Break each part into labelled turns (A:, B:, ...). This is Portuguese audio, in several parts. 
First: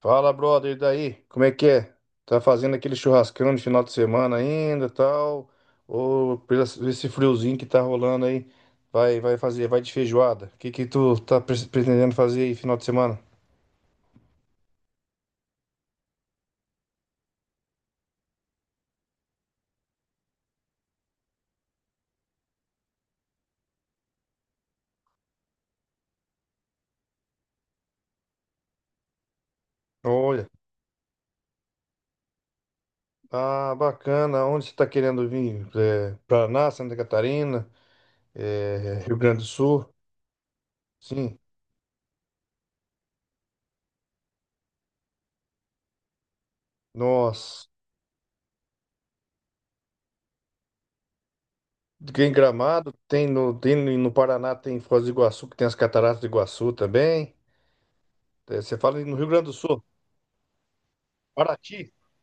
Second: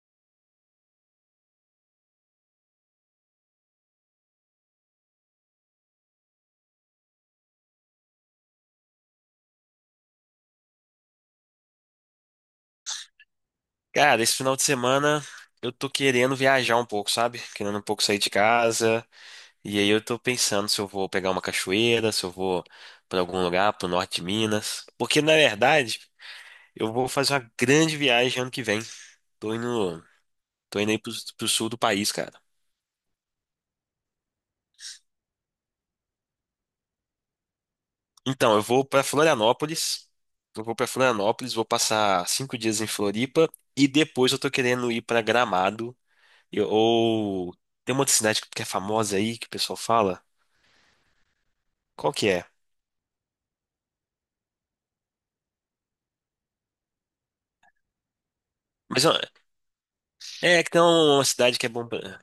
A: Fala, brother, e daí? Como é que é? Tá fazendo aquele churrascão de final de semana ainda, tal? Ou pelo esse friozinho que tá rolando aí, vai fazer, vai de feijoada? O que que tu tá pretendendo fazer aí final de semana?
B: Cara, esse final de semana eu tô querendo viajar um pouco, sabe? Querendo um pouco sair de casa. E aí eu tô pensando se eu vou pegar uma cachoeira, se eu vou pra algum lugar, pro norte de Minas. Porque na verdade, eu vou fazer uma grande viagem ano que vem. Tô indo,
A: Olha,
B: tô indo aí pro sul do país, cara.
A: ah, bacana. Onde você tá querendo vir? É, Paraná, Santa Catarina,
B: Então, eu vou
A: é,
B: pra
A: Rio Grande do Sul?
B: Florianópolis. Eu vou pra
A: Sim.
B: Florianópolis, vou passar 5 dias em Floripa. E depois eu tô querendo ir pra Gramado. Ou
A: Nossa.
B: tem uma outra cidade que é famosa aí que o pessoal fala. Qual que
A: Tem
B: é?
A: Gramado, tem no Paraná, tem Foz do Iguaçu, que tem as Cataratas do Iguaçu também. É, você fala
B: Mas ó,
A: no Rio Grande do Sul.
B: é que tem uma cidade que
A: Paraty?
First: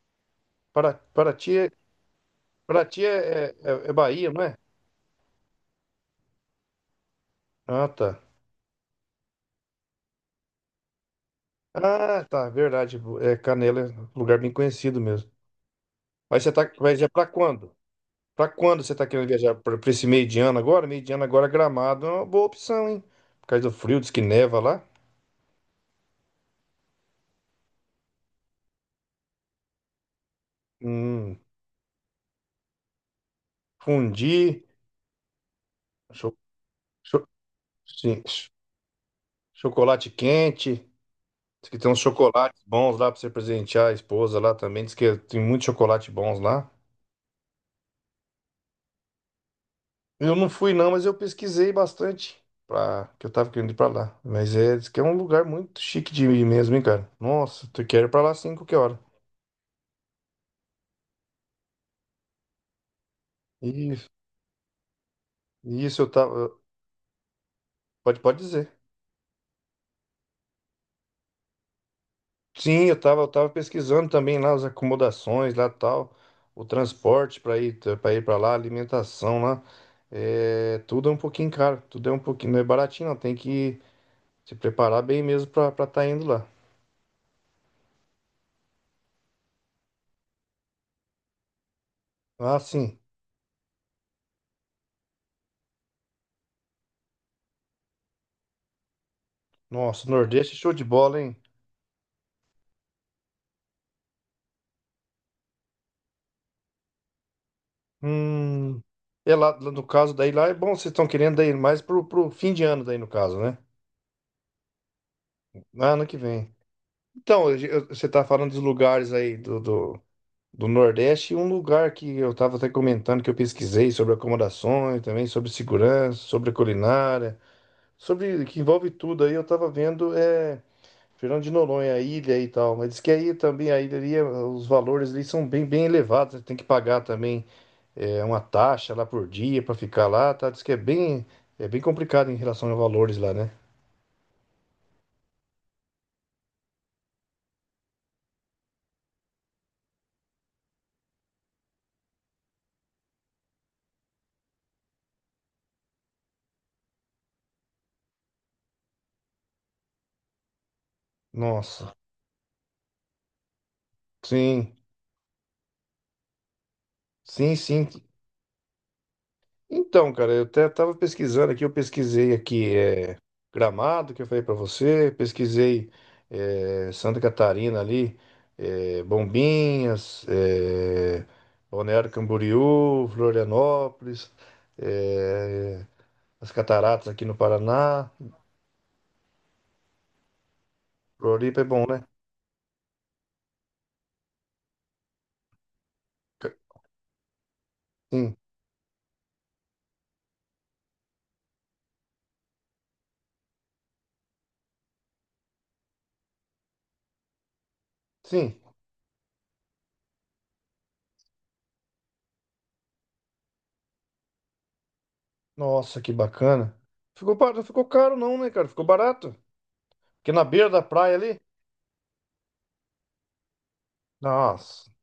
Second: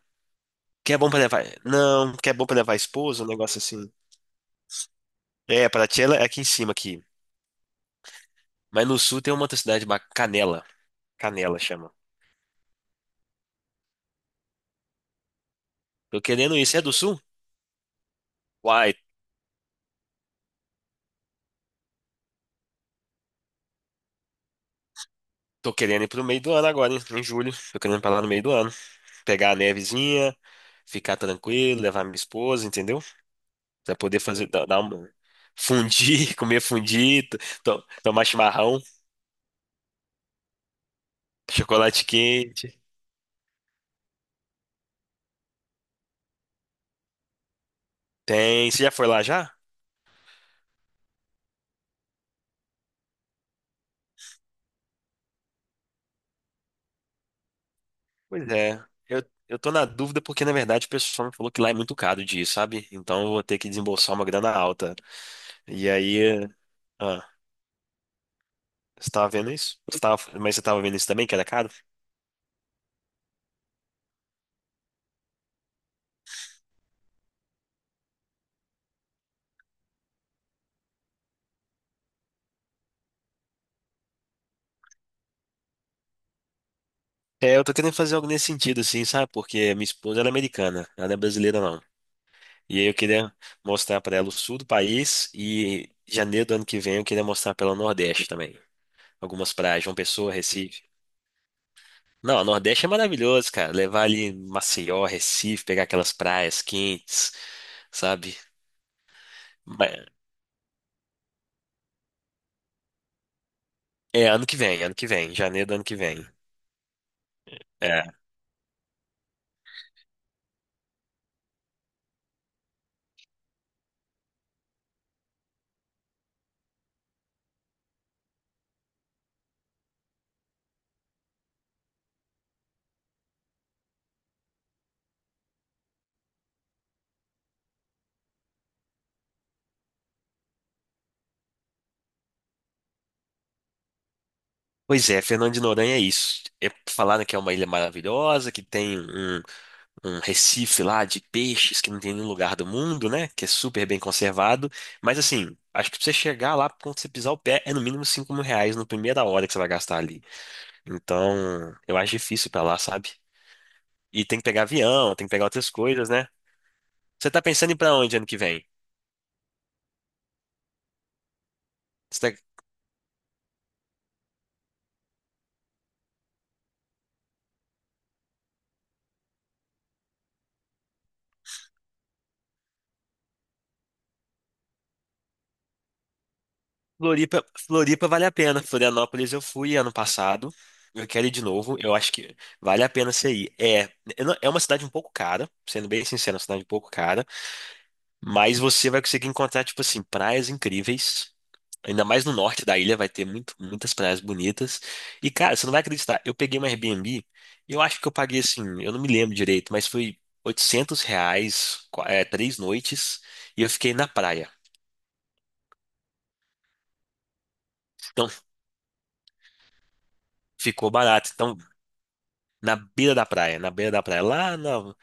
B: que é bom pra levar.
A: Paraty, é-
B: Não, que é bom pra levar a
A: Paraty
B: esposa, um negócio
A: é
B: assim.
A: é Bahia, não é?
B: É, Paraty ela é aqui em cima aqui.
A: Ah, tá.
B: Mas no sul tem uma outra cidade, Canela. Canela chama.
A: Ah, tá, verdade. É, Canela é um lugar bem conhecido mesmo.
B: Tô
A: Mas você
B: querendo
A: tá,
B: ir. Você é do
A: vai viajar
B: sul?
A: para quando? Para quando
B: Uai,
A: você tá querendo viajar? Para esse meio de ano agora? Meio de ano agora, Gramado é uma boa opção, hein? Por causa do frio, diz que neva lá.
B: tô querendo ir pro meio do ano agora, hein? Em julho. Tô querendo ir pra lá no meio do ano. Pegar a nevezinha, ficar
A: Hum,
B: tranquilo, levar minha esposa, entendeu? Pra poder fazer,
A: fundi,
B: dar uma. Fundir,
A: cho-
B: comer
A: cho-
B: fundido,
A: sim,
B: tomar
A: ch-
B: chimarrão,
A: chocolate quente. Diz que tem uns
B: chocolate
A: chocolates
B: quente.
A: bons lá para você presentear a esposa lá também. Diz que tem muitos chocolates bons lá.
B: Tem. Você já foi lá já?
A: Eu não fui não, mas eu pesquisei bastante para que eu tava querendo ir para lá. Mas é, diz que é um lugar muito chique de ir mesmo, hein, cara. Nossa, tu quer ir para lá
B: Pois
A: sim, qualquer
B: é,
A: hora.
B: eu tô na dúvida porque, na verdade, o pessoal me falou que lá é muito caro de ir, sabe? Então eu vou ter que
A: Isso,
B: desembolsar uma grana alta. E
A: isso eu
B: aí,
A: tava,
B: ah,
A: pode dizer.
B: você tava vendo isso? Você tava, mas você tava vendo isso também, que era caro?
A: Sim, eu tava pesquisando também lá as acomodações lá tal, o transporte para ir para lá, alimentação lá. É, tudo é um pouquinho caro, tudo é um pouquinho, não é baratinho, não, tem que se preparar bem mesmo para estar indo lá.
B: É, eu tô querendo fazer algo nesse sentido, assim, sabe? Porque minha esposa, ela é americana, ela não é brasileira, não.
A: Ah,
B: E aí eu
A: sim.
B: queria mostrar pra ela o sul do país e janeiro do ano que vem eu queria mostrar pra ela o Nordeste também. Algumas praias, João
A: Nossa,
B: Pessoa,
A: Nordeste é show
B: Recife.
A: de bola, hein?
B: Não, o Nordeste é maravilhoso, cara. Levar ali Maceió, Recife, pegar aquelas praias quentes. Sabe?
A: Hum, é lá no
B: Mas-
A: caso daí lá é bom, vocês estão querendo daí mais pro fim de ano daí no caso, né?
B: É ano que vem, janeiro do ano
A: Ah,
B: que
A: ano que
B: vem.
A: vem. Então, você
B: É.
A: tá falando dos lugares aí do, do Nordeste, e um lugar que eu tava até comentando que eu pesquisei sobre acomodações, também sobre segurança, sobre culinária, sobre que envolve tudo aí, eu tava vendo é Fernando de Noronha, a ilha e tal, mas diz que aí também a ilha ali, os valores ali são bem bem elevados, tem que pagar também é uma taxa lá por dia para ficar lá, tá? Diz que é bem complicado em relação a valores lá, né?
B: Pois é, Fernando de Noronha é isso. É, falaram que é uma ilha maravilhosa, que um recife lá de peixes que não tem em nenhum lugar do mundo, né? Que é super bem conservado. Mas assim, acho que pra você chegar lá, quando você pisar o pé, é no mínimo R$ 5.000 na primeira hora que você vai gastar ali. Então,
A: Nossa,
B: eu acho difícil ir pra lá, sabe? E tem que pegar
A: sim,
B: avião, tem que pegar outras coisas, né? Você tá
A: sim,
B: pensando em ir
A: sim.
B: pra onde ano que vem?
A: Então, cara, eu até tava pesquisando aqui, eu pesquisei aqui é, Gramado, que eu falei pra você, pesquisei é, Santa Catarina ali, é, Bombinhas, é, Balneário Camboriú, Florianópolis, é, as Cataratas aqui no
B: Floripa, Floripa
A: Paraná,
B: vale a pena. Florianópolis eu fui ano passado. Eu quero ir de
A: Floripa é
B: novo.
A: bom,
B: Eu
A: né?
B: acho que vale a pena você ir. É, eu não- é uma cidade um pouco cara, sendo bem sincero, é uma
A: Ca-
B: cidade um pouco cara,
A: Sim,
B: mas você vai conseguir encontrar, tipo assim, praias incríveis. Ainda mais no norte da ilha vai ter muitas praias bonitas. E, cara, você não vai acreditar. Eu peguei uma Airbnb, eu acho que eu paguei
A: sim.
B: assim, eu não me lembro direito, mas foi R$ 800, é, 3 noites, e eu fiquei na praia.
A: Nossa, que bacana. Ficou, não ficou caro
B: Então,
A: não, né, cara? Ficou barato. Porque na beira da
B: ficou
A: praia
B: barato.
A: ali.
B: Então, na beira da praia, na beira da praia,
A: Nossa.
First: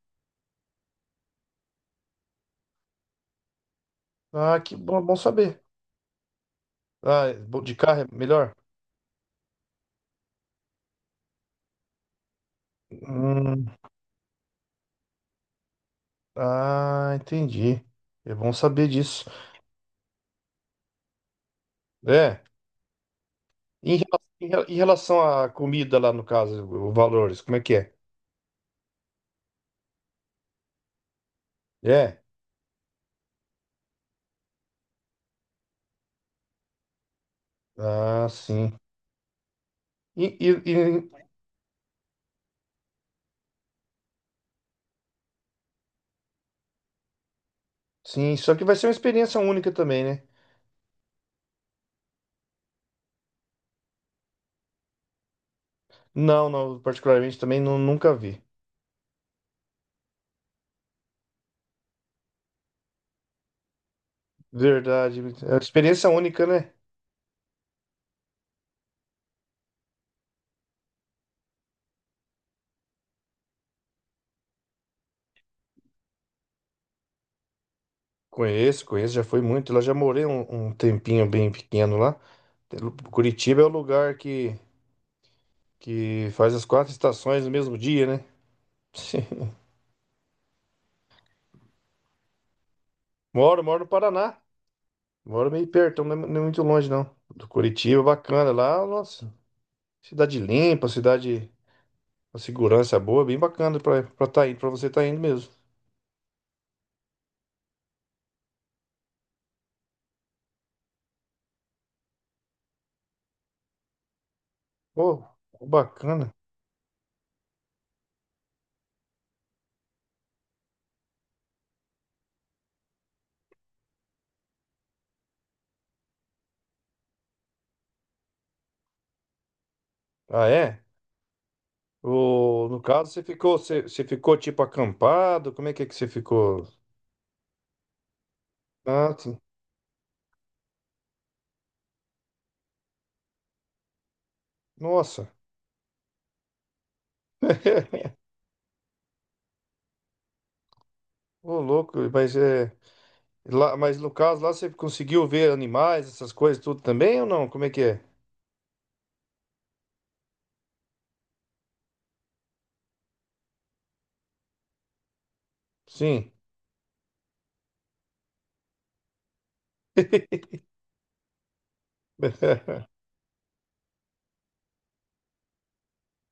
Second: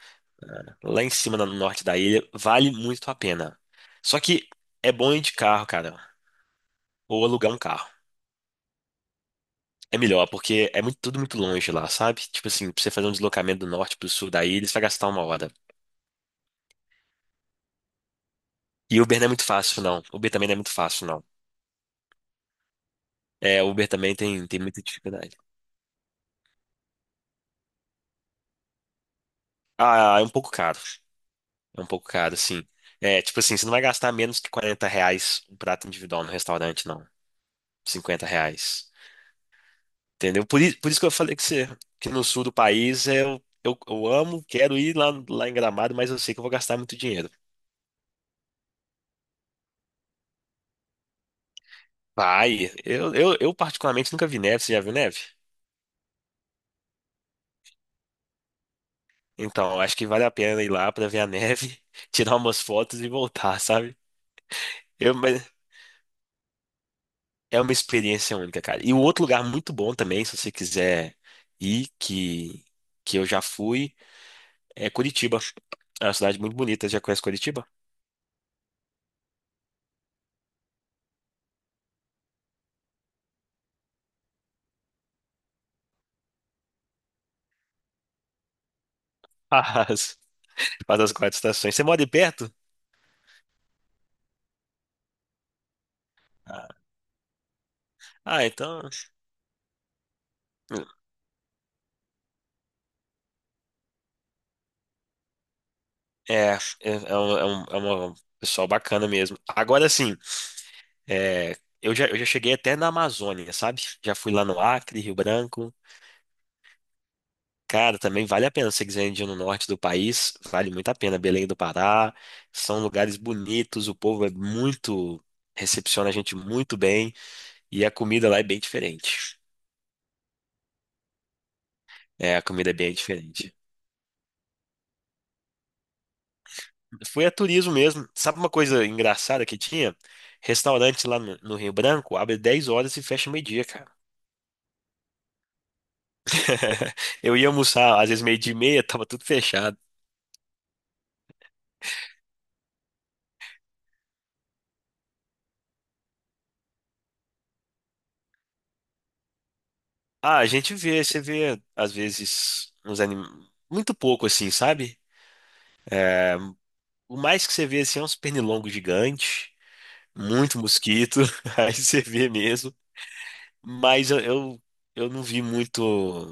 B: lá em cima, no norte da ilha, vale muito a pena. Só que
A: Ah, que
B: é
A: bom,
B: bom
A: bom
B: ir de
A: saber.
B: carro, cara, ou
A: Ah,
B: alugar um
A: de
B: carro.
A: carro é melhor?
B: É melhor, porque é tudo muito longe lá, sabe? Tipo assim, pra você fazer um deslocamento
A: Hum,
B: do norte pro sul da ilha, você vai gastar uma hora.
A: ah, entendi. É bom saber
B: E Uber não é
A: disso.
B: muito fácil, não. Uber também não é muito fácil, não.
A: É.
B: É, Uber também tem
A: Em
B: muita
A: relação
B: dificuldade.
A: à comida lá, no caso, o valores, como é que é?
B: Ah, é um pouco caro. É um pouco
A: É.
B: caro, sim. É, tipo assim, você não vai gastar menos que R$ 40 um prato individual no restaurante, não. 50
A: Ah, sim.
B: reais.
A: E,
B: Entendeu?
A: e-
B: Por isso
A: e-
B: que eu falei que você, que no sul do país eu amo, quero ir lá, lá em Gramado, mas eu sei que eu vou gastar muito dinheiro.
A: sim, só que vai ser uma experiência única também, né?
B: Vai, eu particularmente nunca vi neve, você já viu neve?
A: Não, não, particularmente também nunca vi.
B: Então, eu acho que vale a pena ir lá pra ver a neve, tirar umas fotos e voltar, sabe? Eu,
A: Verdade.
B: mas
A: É uma experiência única, né?
B: é uma experiência única, cara. E um outro lugar muito bom também, se você quiser ir, que eu já fui, é Curitiba. É uma cidade muito bonita, já conhece Curitiba?
A: Conheço, conheço, já fui muito. Lá já morei um tempinho bem pequeno lá. Curitiba é o lugar que faz as quatro estações no mesmo dia, né?
B: Faz, Faz as quatro estações. Você mora aí perto?
A: Moro, moro no Paraná. Moro meio perto, não é muito longe, não. Do Curitiba,
B: Ah,
A: bacana.
B: então.
A: Lá, nossa, cidade limpa, cidade com segurança boa, bem bacana pra tá indo, pra você tá indo mesmo.
B: É, é, é, é um, é um- é uma- Pessoal bacana mesmo. Agora sim, é, eu já cheguei até na Amazônia, sabe? Já fui lá no Acre, Rio
A: Ô,
B: Branco.
A: bacana.
B: Cara, também vale a pena. Se você quiser ir no norte do país, vale muito a pena. Belém do Pará, são lugares bonitos, o povo é muito. Recepciona a gente muito bem e a comida lá é bem diferente.
A: Ah, é?
B: É, a
A: O,
B: comida é
A: no
B: bem
A: caso,
B: diferente.
A: você ficou tipo acampado? Como é que você ficou?
B: Foi a turismo mesmo. Sabe uma coisa
A: Ah, sim.
B: engraçada que tinha? Restaurante lá no Rio Branco abre 10 horas e fecha meio-dia, cara.
A: Nossa.
B: Eu ia almoçar, às vezes meio-dia e meia, tava tudo fechado.
A: Ô, louco, mas é. Lá, mas no caso lá você conseguiu ver animais, essas coisas tudo também ou não? Como é que é?
B: Ah, a gente vê, você vê, às vezes, uns animais muito pouco assim, sabe?
A: Sim.
B: O mais que você vê assim é uns pernilongos gigantes, muito mosquito, aí você vê mesmo. Mas eu não vi muito.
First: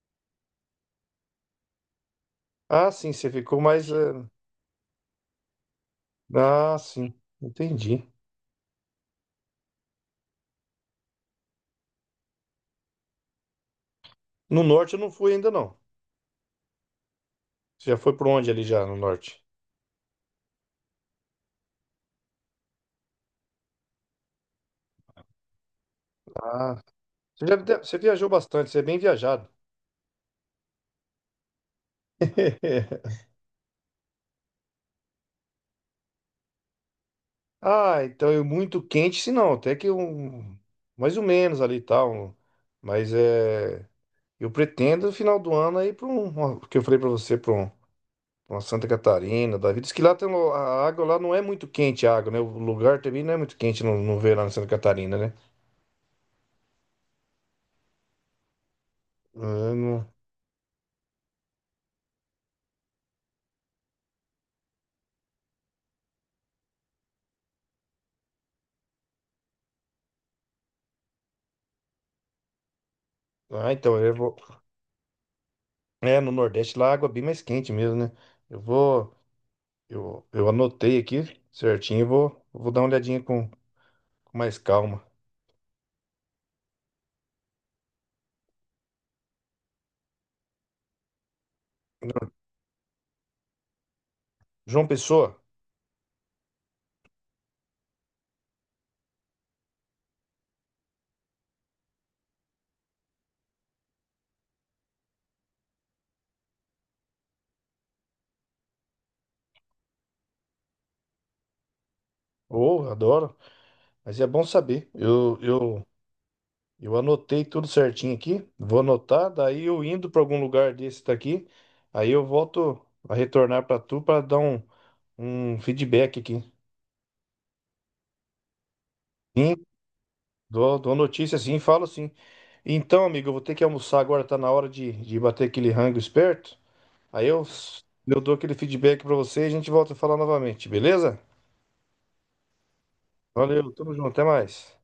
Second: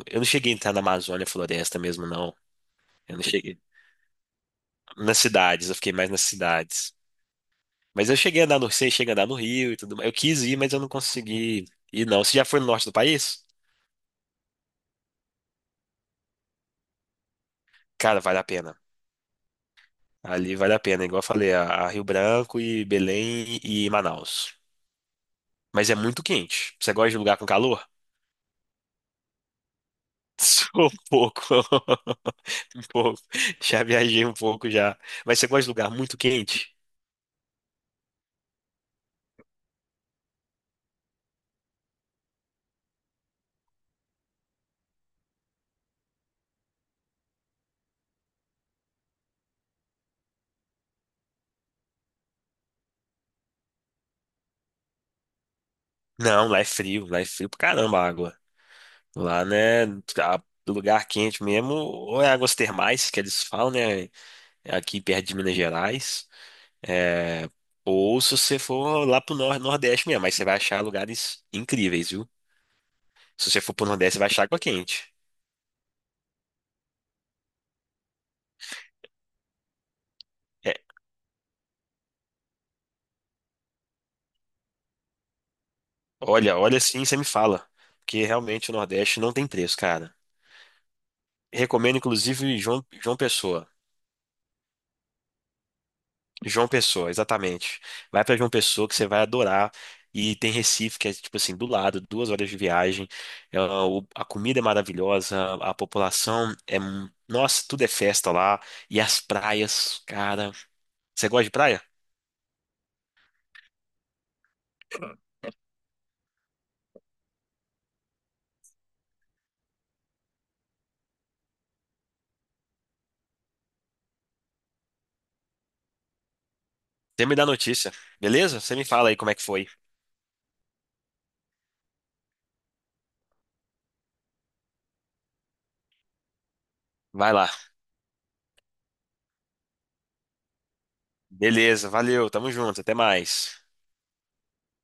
B: Eu não cheguei a entrar na Amazônia Floresta mesmo, não.
A: Ah, sim,
B: Eu não
A: você ficou
B: cheguei.
A: mais.
B: Nas cidades, eu fiquei mais nas
A: Ah,
B: cidades.
A: sim, entendi.
B: Mas eu cheguei a andar no, sei, cheguei a andar no Rio e tudo mais. Eu quis ir, mas eu não consegui ir, não. Você já foi no norte do país?
A: No norte eu não fui ainda não. Você já foi
B: Cara,
A: por
B: vale a
A: onde ali
B: pena.
A: já no norte?
B: Ali vale a pena, igual eu falei, a Rio Branco e Belém e Manaus. Mas é muito quente.
A: Ah,
B: Você gosta de lugar com calor?
A: você viajou bastante, você é bem viajado.
B: Sou um pouco. Um pouco. Já viajei um pouco já. Mas você gosta de lugar muito quente?
A: Ah, então é muito quente, se não, até que um mais ou menos ali e tal. Mas é, eu pretendo no final do ano aí para um, porque eu falei para você, para um uma Santa Catarina, da vida. Diz que lá tem, a água lá não é muito quente, a água, né? O lugar também não é muito quente no verão em Santa Catarina, né?
B: Não, lá é frio pra caramba a água. Lá,
A: Ah,
B: né,
A: não-
B: a- lugar quente mesmo, ou é águas termais, que eles falam, né, aqui perto de Minas Gerais. É, ou se você for lá pro nor Nordeste mesmo, mas você vai achar lugares incríveis, viu? Se você
A: ah,
B: for pro
A: então
B: Nordeste,
A: eu
B: você vai
A: vou.
B: achar água quente.
A: É, no Nordeste lá a água é bem mais quente mesmo, né? Eu vou. Eu
B: É,
A: anotei aqui certinho, eu vou, vou dar uma olhadinha com mais calma.
B: olha, olha assim, você me fala. Porque realmente o Nordeste não tem preço, cara. Recomendo, inclusive, João Pessoa.
A: João Pessoa,
B: João Pessoa, exatamente. Vai pra João Pessoa que você vai adorar. E tem Recife, que é tipo assim, do lado, 2 horas de viagem. A comida é maravilhosa, a população é. Mu- Nossa, tudo é festa lá. E as praias, cara. Você gosta de praia?
A: oh, adoro, mas é bom saber. Eu anotei tudo certinho aqui, vou anotar, daí eu indo para algum lugar desse daqui, aí eu volto a retornar para tu para dar um um feedback aqui.
B: Você me dá notícia, beleza? Você me fala aí como é que
A: Sim,
B: foi.
A: dou, dou notícia sim, falo sim. Então, amigo, eu vou ter que almoçar agora, tá na hora de bater aquele rango esperto. Aí
B: Vai lá.
A: eu dou aquele feedback pra você e a gente volta a falar novamente, beleza?
B: Beleza, valeu, tamo junto, até mais.
A: Valeu, tamo junto, até mais.